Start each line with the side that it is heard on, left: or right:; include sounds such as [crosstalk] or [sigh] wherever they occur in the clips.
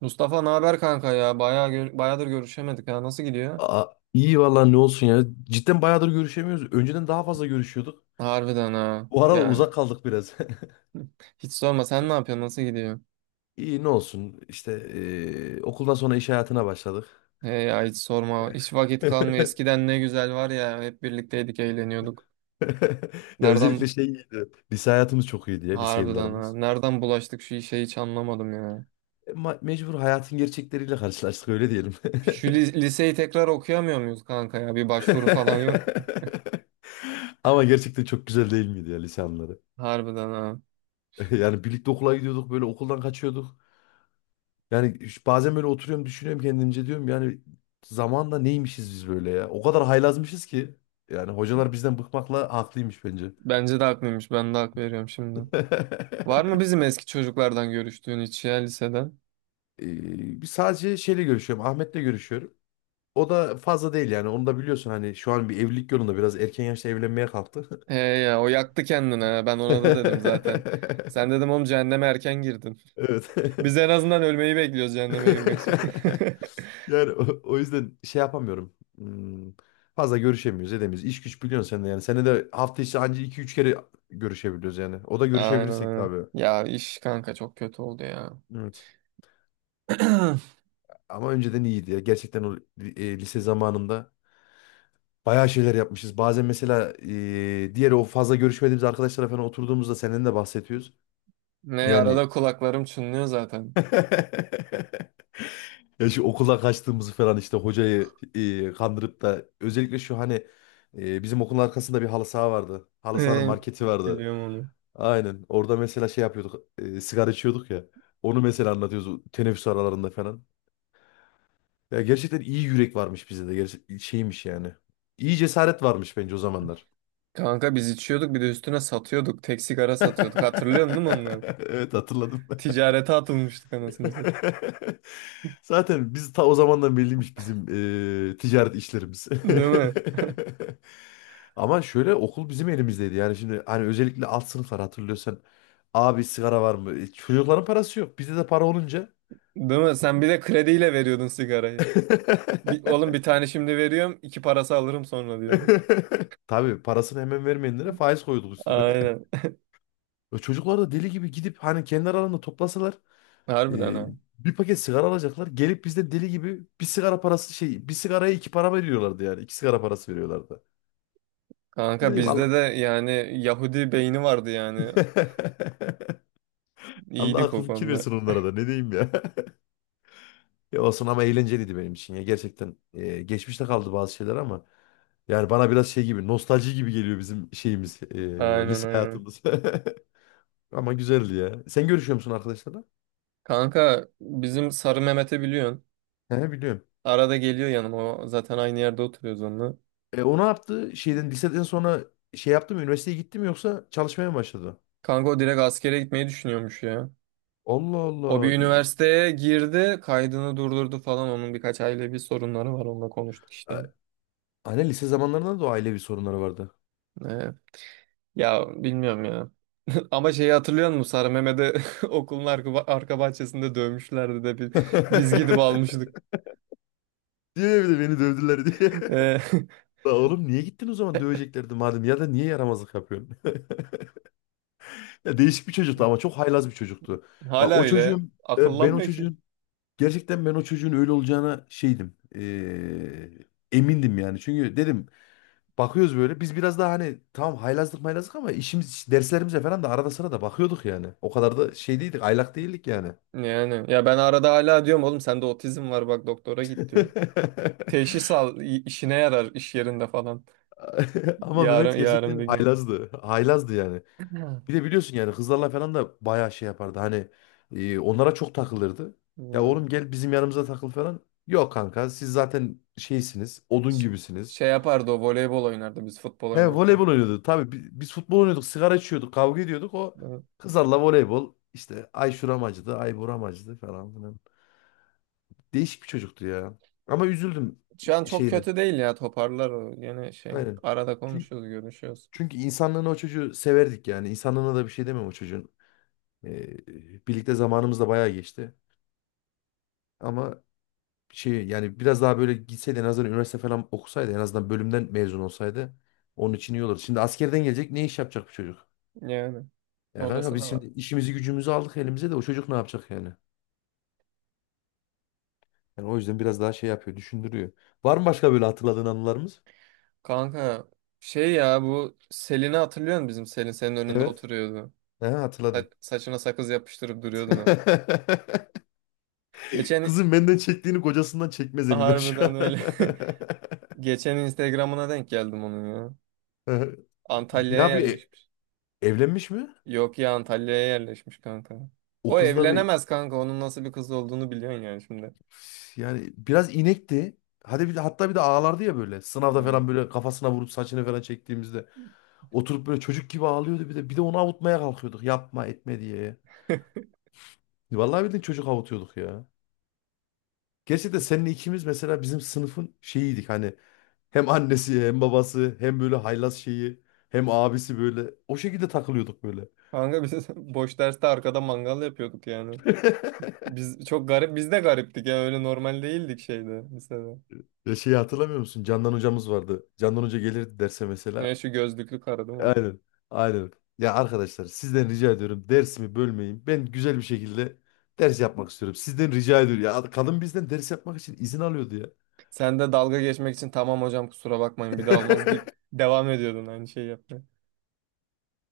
right: Mustafa ne haber kanka ya? Bayağıdır görüşemedik ha. Nasıl gidiyor?
left: Aa, iyi vallahi ne olsun ya. Cidden bayağıdır görüşemiyoruz. Önceden daha fazla görüşüyorduk.
right: Harbiden ha.
left: Bu arada
right: Yani
left: uzak kaldık biraz. [laughs]
right: hiç sorma, sen ne yapıyorsun? Nasıl gidiyor?
left: İyi ne olsun. İşte okuldan sonra iş hayatına başladık.
right: He ya hiç sorma. Hiç vakit kalmıyor.
left: [laughs]
right: Eskiden ne güzel var ya. Hep birlikteydik, eğleniyorduk.
left: Ya özellikle
right: Nereden
left: şey iyiydi. Lise hayatımız çok iyiydi ya lise
right: harbiden ha.
left: yıllarımız.
right: Nereden bulaştık şu işe, hiç anlamadım ya.
left: Mecbur hayatın gerçekleriyle karşılaştık öyle diyelim.
right: Şu liseyi tekrar okuyamıyor muyuz kanka ya? Bir başvuru falan yok.
left: [laughs] Ama gerçekten çok güzel değil miydi ya lise anları?
right: Harbiden ha.
left: [laughs] Yani birlikte okula gidiyorduk böyle okuldan kaçıyorduk. Bazen böyle oturuyorum düşünüyorum kendimce diyorum yani zamanda neymişiz biz böyle ya. O kadar haylazmışız ki yani hocalar bizden bıkmakla haklıymış bence.
right: Bence de haklıymış. Ben de hak veriyorum şimdi. Var mı
left: [laughs]
right: bizim eski çocuklardan görüştüğün hiç ya, liseden?
left: Bir sadece görüşüyorum Ahmet'le görüşüyorum. O da fazla değil yani onu da biliyorsun hani şu an bir evlilik yolunda biraz erken yaşta evlenmeye kalktı.
right: He ya, o yaktı kendini ha. Ben ona da dedim zaten. Sen
left: [laughs]
right: dedim oğlum, cehenneme erken girdin.
left: Evet.
right: [laughs]
left: [laughs]
right: Biz en azından ölmeyi bekliyoruz cehenneme girmek için.
left: [laughs] Yani o yüzden şey yapamıyorum. Hmm, fazla görüşemiyoruz, edemiyoruz. İş güç biliyorsun sen de yani. Senede de hafta içi anca iki üç kere görüşebiliyoruz yani. O da
right: [laughs] Aynen,
left: görüşebilirsek de
right: aynen.
left: abi.
right: Ya iş kanka çok kötü oldu ya.
left: Evet.
right: [clears throat]
left: Ama önceden iyiydi ya. Gerçekten lise zamanında bayağı şeyler yapmışız. Bazen mesela diğer o fazla görüşmediğimiz arkadaşlara falan oturduğumuzda senden de bahsediyoruz.
right: Ne
left: Yani
right: arada kulaklarım çınlıyor zaten.
left: [laughs] ya şu okula kaçtığımızı falan işte hocayı kandırıp da özellikle şu hani bizim okulun arkasında bir halı saha vardı. Halı sahanın
right: Ee,
left: marketi vardı.
right: Biliyorum onu.
left: Aynen. Orada mesela şey yapıyorduk. Sigara içiyorduk ya. Onu mesela anlatıyoruz teneffüs aralarında falan. Ya gerçekten iyi yürek varmış bizde de. Gerçek şeymiş yani. İyi cesaret varmış bence o zamanlar.
right: Kanka biz içiyorduk, bir de üstüne satıyorduk. Tek sigara satıyorduk. Hatırlıyorsun değil mi onları?
left: [laughs] Evet, hatırladım.
right: Ticarete atılmıştık anasını satayım.
left: [laughs] Zaten biz ta o zamandan belliymiş bizim ticaret işlerimiz.
right: Değil mi?
left: [laughs] Ama şöyle okul bizim elimizdeydi. Yani şimdi hani özellikle alt sınıflar hatırlıyorsan abi sigara var mı? E, çocukların parası yok. Bizde de para olunca.
right: Değil mi? Sen bir de krediyle veriyordun sigarayı. Bir, oğlum
left: [laughs]
right: bir tane şimdi veriyorum, iki parası alırım sonra diyordun.
left: Tabii parasını hemen vermeyenlere faiz koyduk üstüne. [laughs]
right: Aynen.
left: Çocuklar da deli gibi gidip hani kendi aralarında toplasalar
right: Harbiden
left: e,
right: ha.
left: bir paket sigara alacaklar. Gelip bizden deli gibi bir sigara parası şey bir sigaraya iki para veriyorlardı yani. İki sigara parası veriyorlardı. Ne
right: Kanka
left: diyeyim Allah.
right: bizde de yani Yahudi beyni vardı yani.
left: [laughs] Allah
right: İyiydik
left: akıl
right: o
left: fikir
right: konuda.
left: versin onlara da ne diyeyim ya. Ya olsun ama eğlenceliydi benim için ya. Gerçekten geçmişte kaldı bazı şeyler ama yani bana biraz şey gibi nostalji gibi geliyor bizim şeyimiz
right: Aynen,
left: lise
right: aynen.
left: hayatımız. [laughs] Ama güzeldi ya. Sen görüşüyor musun arkadaşlarla?
right: Kanka bizim Sarı Mehmet'i biliyorsun.
left: He biliyorum.
right: Arada geliyor yanıma. O zaten aynı yerde oturuyoruz onunla.
left: E, o ne yaptı? Şeyden liseden sonra şey yaptı mı? Üniversiteye gitti mi yoksa çalışmaya mı başladı?
right: Kanka o direkt askere gitmeyi düşünüyormuş ya.
left: Allah
right: O bir
left: Allah.
right: üniversiteye girdi. Kaydını durdurdu falan. Onun birkaç ailevi sorunları var. Onunla konuştuk işte.
left: A- Anne lise zamanlarında da o ailevi sorunları vardı.
right: Ee, ya bilmiyorum ya. [laughs] Ama şeyi hatırlıyor musun? Sarı Mehmet'i [laughs] okulun arka bahçesinde dövmüşlerdi de biz gidip
left: [laughs]
right: almıştık.
left: Diyor ya bir de beni dövdüler diye.
right: Ee, [laughs]
left: [laughs] La oğlum niye gittin o zaman döveceklerdi madem ya da niye yaramazlık yapıyorsun? Ya değişik bir çocuktu ama çok haylaz bir çocuktu. Bak
right: hala
left: o
right: öyle.
left: çocuğun e, ben
right: Akıllanmıyor ki.
left: o çocuğun öyle olacağına şeydim. Emindim yani. Çünkü dedim bakıyoruz böyle biz biraz daha hani tamam haylazlık maylazlık ama işimiz derslerimize falan da arada sırada bakıyorduk yani. O kadar da şey değildik aylak değildik yani.
right: Yani ya ben arada hala diyorum oğlum sende otizm var bak doktora git diyor.
left: [laughs]
right: Teşhis al, işine yarar iş yerinde falan.
left: Ama
right: Yarın
left: Mehmet
right: yarın bir
left: gerçekten
right: gün.
left: haylazdı. Haylazdı yani.
right: Hı.
left: Bir de biliyorsun yani kızlarla falan da bayağı şey yapardı. Hani onlara çok takılırdı. Ya
right: Hmm.
left: oğlum gel bizim yanımıza takıl falan. Yok kanka siz zaten şeysiniz. Odun
right: Ş-
left: gibisiniz.
right: Şey yapardı, o voleybol oynardı biz futbol
left: He
right: oynarken.
left: voleybol oynuyordu. Tabii biz futbol oynuyorduk. Sigara içiyorduk. Kavga ediyorduk. O
right: Evet.
left: kızlarla voleybol. İşte ay şuram acıdı. Ay buram acıdı falan filan. Değişik bir çocuktu ya. Ama üzüldüm
right: Şu an çok
left: şeyini.
right: kötü değil ya, toparlar o. Yine şey,
left: Aynen.
right: arada
left: Çünkü,
right: konuşuyoruz, görüşüyoruz.
left: Çünkü insanlığını o çocuğu severdik yani. İnsanlığına da bir şey demem o çocuğun. E, birlikte zamanımız da bayağı geçti. Ama şey yani biraz daha böyle gitseydi en azından üniversite falan okusaydı en azından bölümden mezun olsaydı onun için iyi olur. Şimdi askerden gelecek ne iş yapacak bu çocuk?
right: Yani
left: Ya kanka
right: orası
left: biz
right: da var.
left: şimdi işimizi gücümüzü aldık elimize de o çocuk ne yapacak yani? Yani o yüzden biraz daha şey yapıyor, düşündürüyor. Var mı başka böyle hatırladığın anılarımız?
right: Kanka şey ya, bu Selin'i hatırlıyor musun, bizim Selin senin önünde
left: Evet.
right: oturuyordu.
left: He, hatırladım.
right: Saçına sakız yapıştırıp duruyordun.
left: [laughs]
right: Geçen
left: Kızım benden çektiğini kocasından çekmez emin ol şu
right: Harbiden
left: an. [laughs]
right: öyle. [laughs] Geçen Instagram'ına denk geldim onun ya.
left: Ne
right: Antalya'ya
left: yapıyor?
right: yerleşmiş.
left: Evlenmiş mi?
right: Yok ya, Antalya'ya yerleşmiş kanka.
left: O
right: O
left: kızla bir
right: evlenemez kanka. Onun nasıl bir kız olduğunu biliyorsun yani şimdi.
left: yani biraz inekti. Hadi bir de ağlardı ya böyle. Sınavda
right: Hmm.
left: falan böyle kafasına vurup saçını falan çektiğimizde oturup böyle çocuk gibi ağlıyordu bir de. Bir de onu avutmaya kalkıyorduk. Yapma etme diye.
right: [laughs]
left: Vallahi bildiğin çocuk avutuyorduk ya. Gerçi de seninle ikimiz mesela bizim sınıfın şeyiydik hani hem annesi hem babası hem böyle haylaz şeyi hem abisi böyle o şekilde takılıyorduk böyle.
right: Kanka biz [laughs] boş derste arkada mangal yapıyorduk yani.
left: [laughs]
right: Biz de gariptik ya, öyle normal değildik şeyde, lisede.
left: Ya şeyi hatırlamıyor musun? Candan hocamız vardı. Candan hoca gelirdi derse
right: Ne,
left: mesela.
right: şu gözlüklü karı değil mi?
left: Aynen. Aynen. Ya arkadaşlar sizden rica ediyorum dersimi bölmeyin. Ben güzel bir şekilde ders yapmak istiyorum. Sizden rica ediyorum. Ya kadın bizden ders yapmak için izin alıyordu ya.
right: Sen de dalga geçmek için tamam hocam kusura bakmayın bir daha olmaz
left: [laughs]
right: deyip devam ediyordun aynı şeyi yapmaya.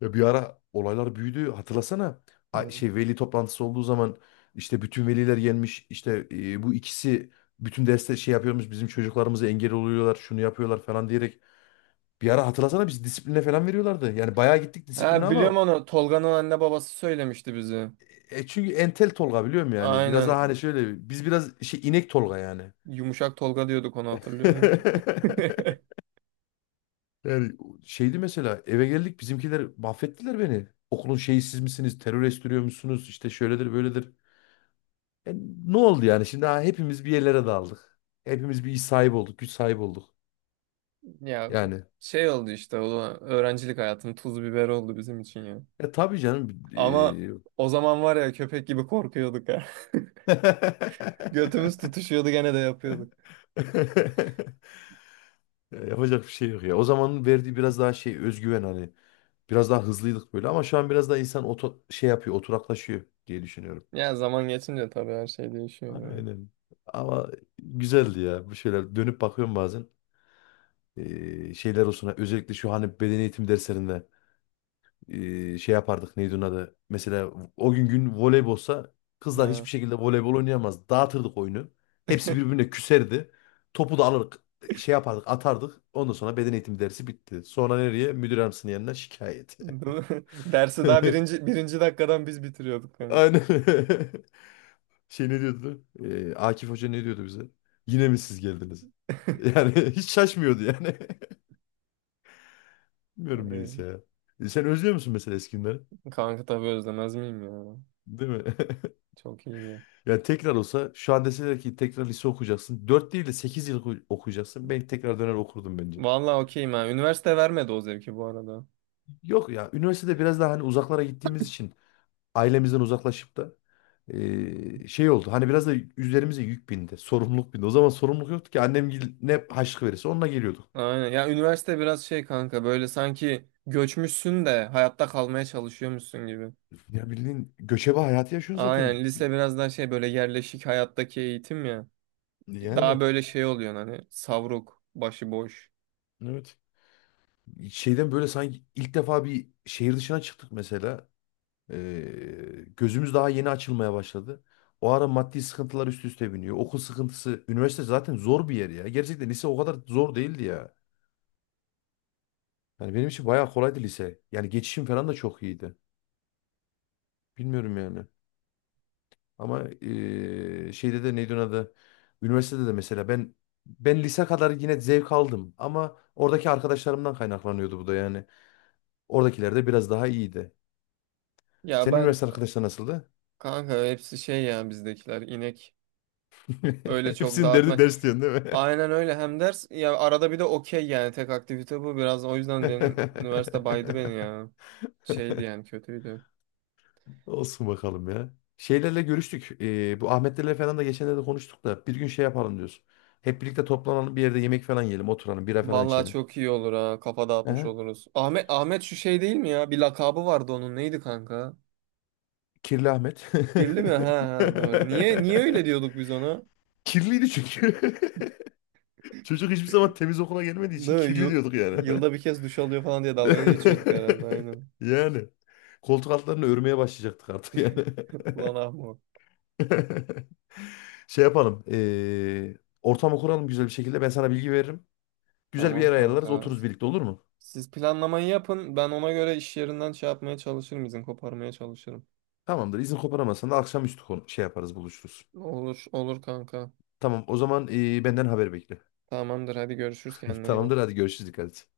left: Ya bir ara olaylar büyüdü. Hatırlasana.
right: Hmm.
left: Veli toplantısı olduğu zaman işte bütün veliler gelmiş. İşte bu ikisi bütün derste şey yapıyormuş. Bizim çocuklarımıza engel oluyorlar. Şunu yapıyorlar falan diyerek. Bir ara hatırlasana biz disipline falan veriyorlardı. Yani bayağı gittik disipline
right: Ha, biliyorum
left: ama
right: onu. Tolga'nın anne babası söylemişti bize.
left: çünkü entel Tolga biliyorum yani. Biraz daha
right: Aynen.
left: hani şöyle biz biraz şey inek Tolga yani.
right: Yumuşak Tolga diyorduk, onu hatırlıyor musun?
left: [laughs]
right: [laughs]
left: Yani şeydi mesela eve geldik bizimkiler mahvettiler beni. Okulun şeyi siz misiniz? Terör estiriyor musunuz? İşte şöyledir böyledir. E, ne oldu yani? Şimdi ha, hepimiz bir yerlere daldık. Hepimiz bir iş sahibi olduk. Güç sahibi olduk.
right: Ya
left: Yani.
right: şey oldu işte, o da öğrencilik hayatının tuz biber oldu bizim için ya.
left: E tabii canım.
right: Ama o zaman var ya, köpek gibi korkuyorduk ha. [laughs]
left: [laughs]
right: Götümüz tutuşuyordu, gene de yapıyorduk.
left: Ya yapacak bir şey yok ya. O zamanın verdiği biraz daha şey özgüven hani. Biraz daha hızlıydık böyle ama şu an biraz daha şey yapıyor, oturaklaşıyor diye düşünüyorum.
right: Ya zaman geçince tabii her şey değişiyor böyle.
left: Aynen. Ama güzeldi ya. Bu şeyler dönüp bakıyorum bazen. Şeyler olsun. Özellikle şu hani beden eğitim derslerinde şey yapardık neydi onun adı. Mesela o gün voleybolsa kızlar
right: Ha.
left: hiçbir şekilde voleybol oynayamaz. Dağıtırdık oyunu. Hepsi
right: [laughs]
left: birbirine küserdi. Topu da alırdık. Şey yapardık atardık. Ondan sonra beden eğitim dersi bitti. Sonra nereye? Müdür yardımcısının yanına şikayet.
right: Değil mi? Dersi daha birinci,
left: [laughs]
right: birinci dakikadan biz bitiriyorduk kanka.
left: Aynen. [laughs] Şey ne diyordu? Akif Hoca ne diyordu bize? Yine mi siz geldiniz? Yani [laughs] hiç şaşmıyordu yani. [laughs] Bilmiyorum
right: Ay,
left: neyse ya. E, sen özlüyor musun mesela eski günleri?
right: kanka tabii özlemez miyim ya?
left: Değil mi? [laughs]
right: Çok iyiydi.
left: Yani tekrar olsa şu an deseler ki tekrar lise okuyacaksın, 4 değil de 8 yıl okuyacaksın, ben tekrar döner okurdum bence.
right: Vallahi okeyim ha. Üniversite vermedi o zevki bu arada.
left: Yok ya üniversitede biraz daha hani uzaklara gittiğimiz için ailemizden uzaklaşıp da şey oldu. Hani biraz da üzerimize yük bindi. Sorumluluk bindi. O zaman sorumluluk yoktu ki ne harçlık verirse onunla geliyorduk.
right: Aynen. Ya üniversite biraz şey kanka, böyle sanki göçmüşsün de hayatta kalmaya çalışıyormuşsun gibi.
left: Ya bildiğin göçebe hayatı yaşıyorsun zaten.
right: Aynen, lise biraz daha şey, böyle yerleşik hayattaki eğitim ya. Daha
left: Yani
right: böyle şey oluyor hani, savruk, başıboş.
left: evet. Şeyden böyle sanki ilk defa bir şehir dışına çıktık mesela. Gözümüz daha yeni açılmaya başladı. O ara maddi sıkıntılar üst üste biniyor. Okul sıkıntısı. Üniversite zaten zor bir yer ya. Gerçekten lise o kadar zor değildi ya. Yani benim için bayağı kolaydı lise. Yani geçişim falan da çok iyiydi. Bilmiyorum yani. Ama şeyde de neydi onun adı? Üniversitede de mesela ben lise kadar yine zevk aldım ama oradaki arkadaşlarımdan kaynaklanıyordu bu da yani. Oradakiler de biraz daha iyiydi.
right: Ya
left: Senin
right: ben
left: üniversite arkadaşlar nasıldı?
right: Kanka hepsi şey ya, bizdekiler inek.
left: [laughs]
right: Öyle çok
left: Hepsinin derdi
right: dağıtma.
left: ders diyorsun değil mi?
right: Aynen öyle, hem ders ya, arada bir de okey, yani tek aktivite bu biraz, o yüzden benim üniversite baydı beni ya. Şeydi yani, kötüydü.
left: [laughs] Olsun bakalım ya. Şeylerle görüştük. Bu Ahmetlerle falan da geçenlerde konuştuk da bir gün şey yapalım diyoruz. Hep birlikte toplanalım bir yerde yemek falan yiyelim, oturalım, bira falan
right: Vallahi
left: içelim.
right: çok iyi olur ha. Kafa dağıtmış
left: Aha.
right: oluruz. Ahmet şu şey değil mi ya? Bir lakabı vardı onun. Neydi kanka?
left: Kirli Ahmet.
right: Kirli mi? Ha, ha doğru. Niye öyle
left: [laughs]
right: diyorduk biz ona?
left: Kirliydi çünkü. [laughs] Çocuk hiçbir zaman temiz okula gelmediği için
right: Değil mi?
left: kirli diyorduk yani.
right: Yılda bir kez duş alıyor falan diye dalga geçiyorduk herhalde,
left: [laughs]
right: aynen.
left: Yani. Koltuk altlarını örmeye başlayacaktık artık yani.
right: [laughs] Ulan Ahmet.
left: [laughs] Şey yapalım. Ortamı kuralım güzel bir şekilde. Ben sana bilgi veririm. Güzel bir
right: Tamam
left: yer ayarlarız.
right: kanka.
left: Otururuz birlikte olur mu?
right: Siz planlamayı yapın. Ben ona göre iş yerinden şey yapmaya çalışırım, izin koparmaya çalışırım.
left: Tamamdır. İzin koparamazsan da akşamüstü konu şey yaparız buluşuruz.
right: Olur olur kanka.
left: Tamam o zaman benden haber bekle.
right: Tamamdır, hadi görüşürüz,
left: [laughs]
right: kendine iyi
left: Tamamdır
right: bak.
left: hadi görüşürüz dikkat et.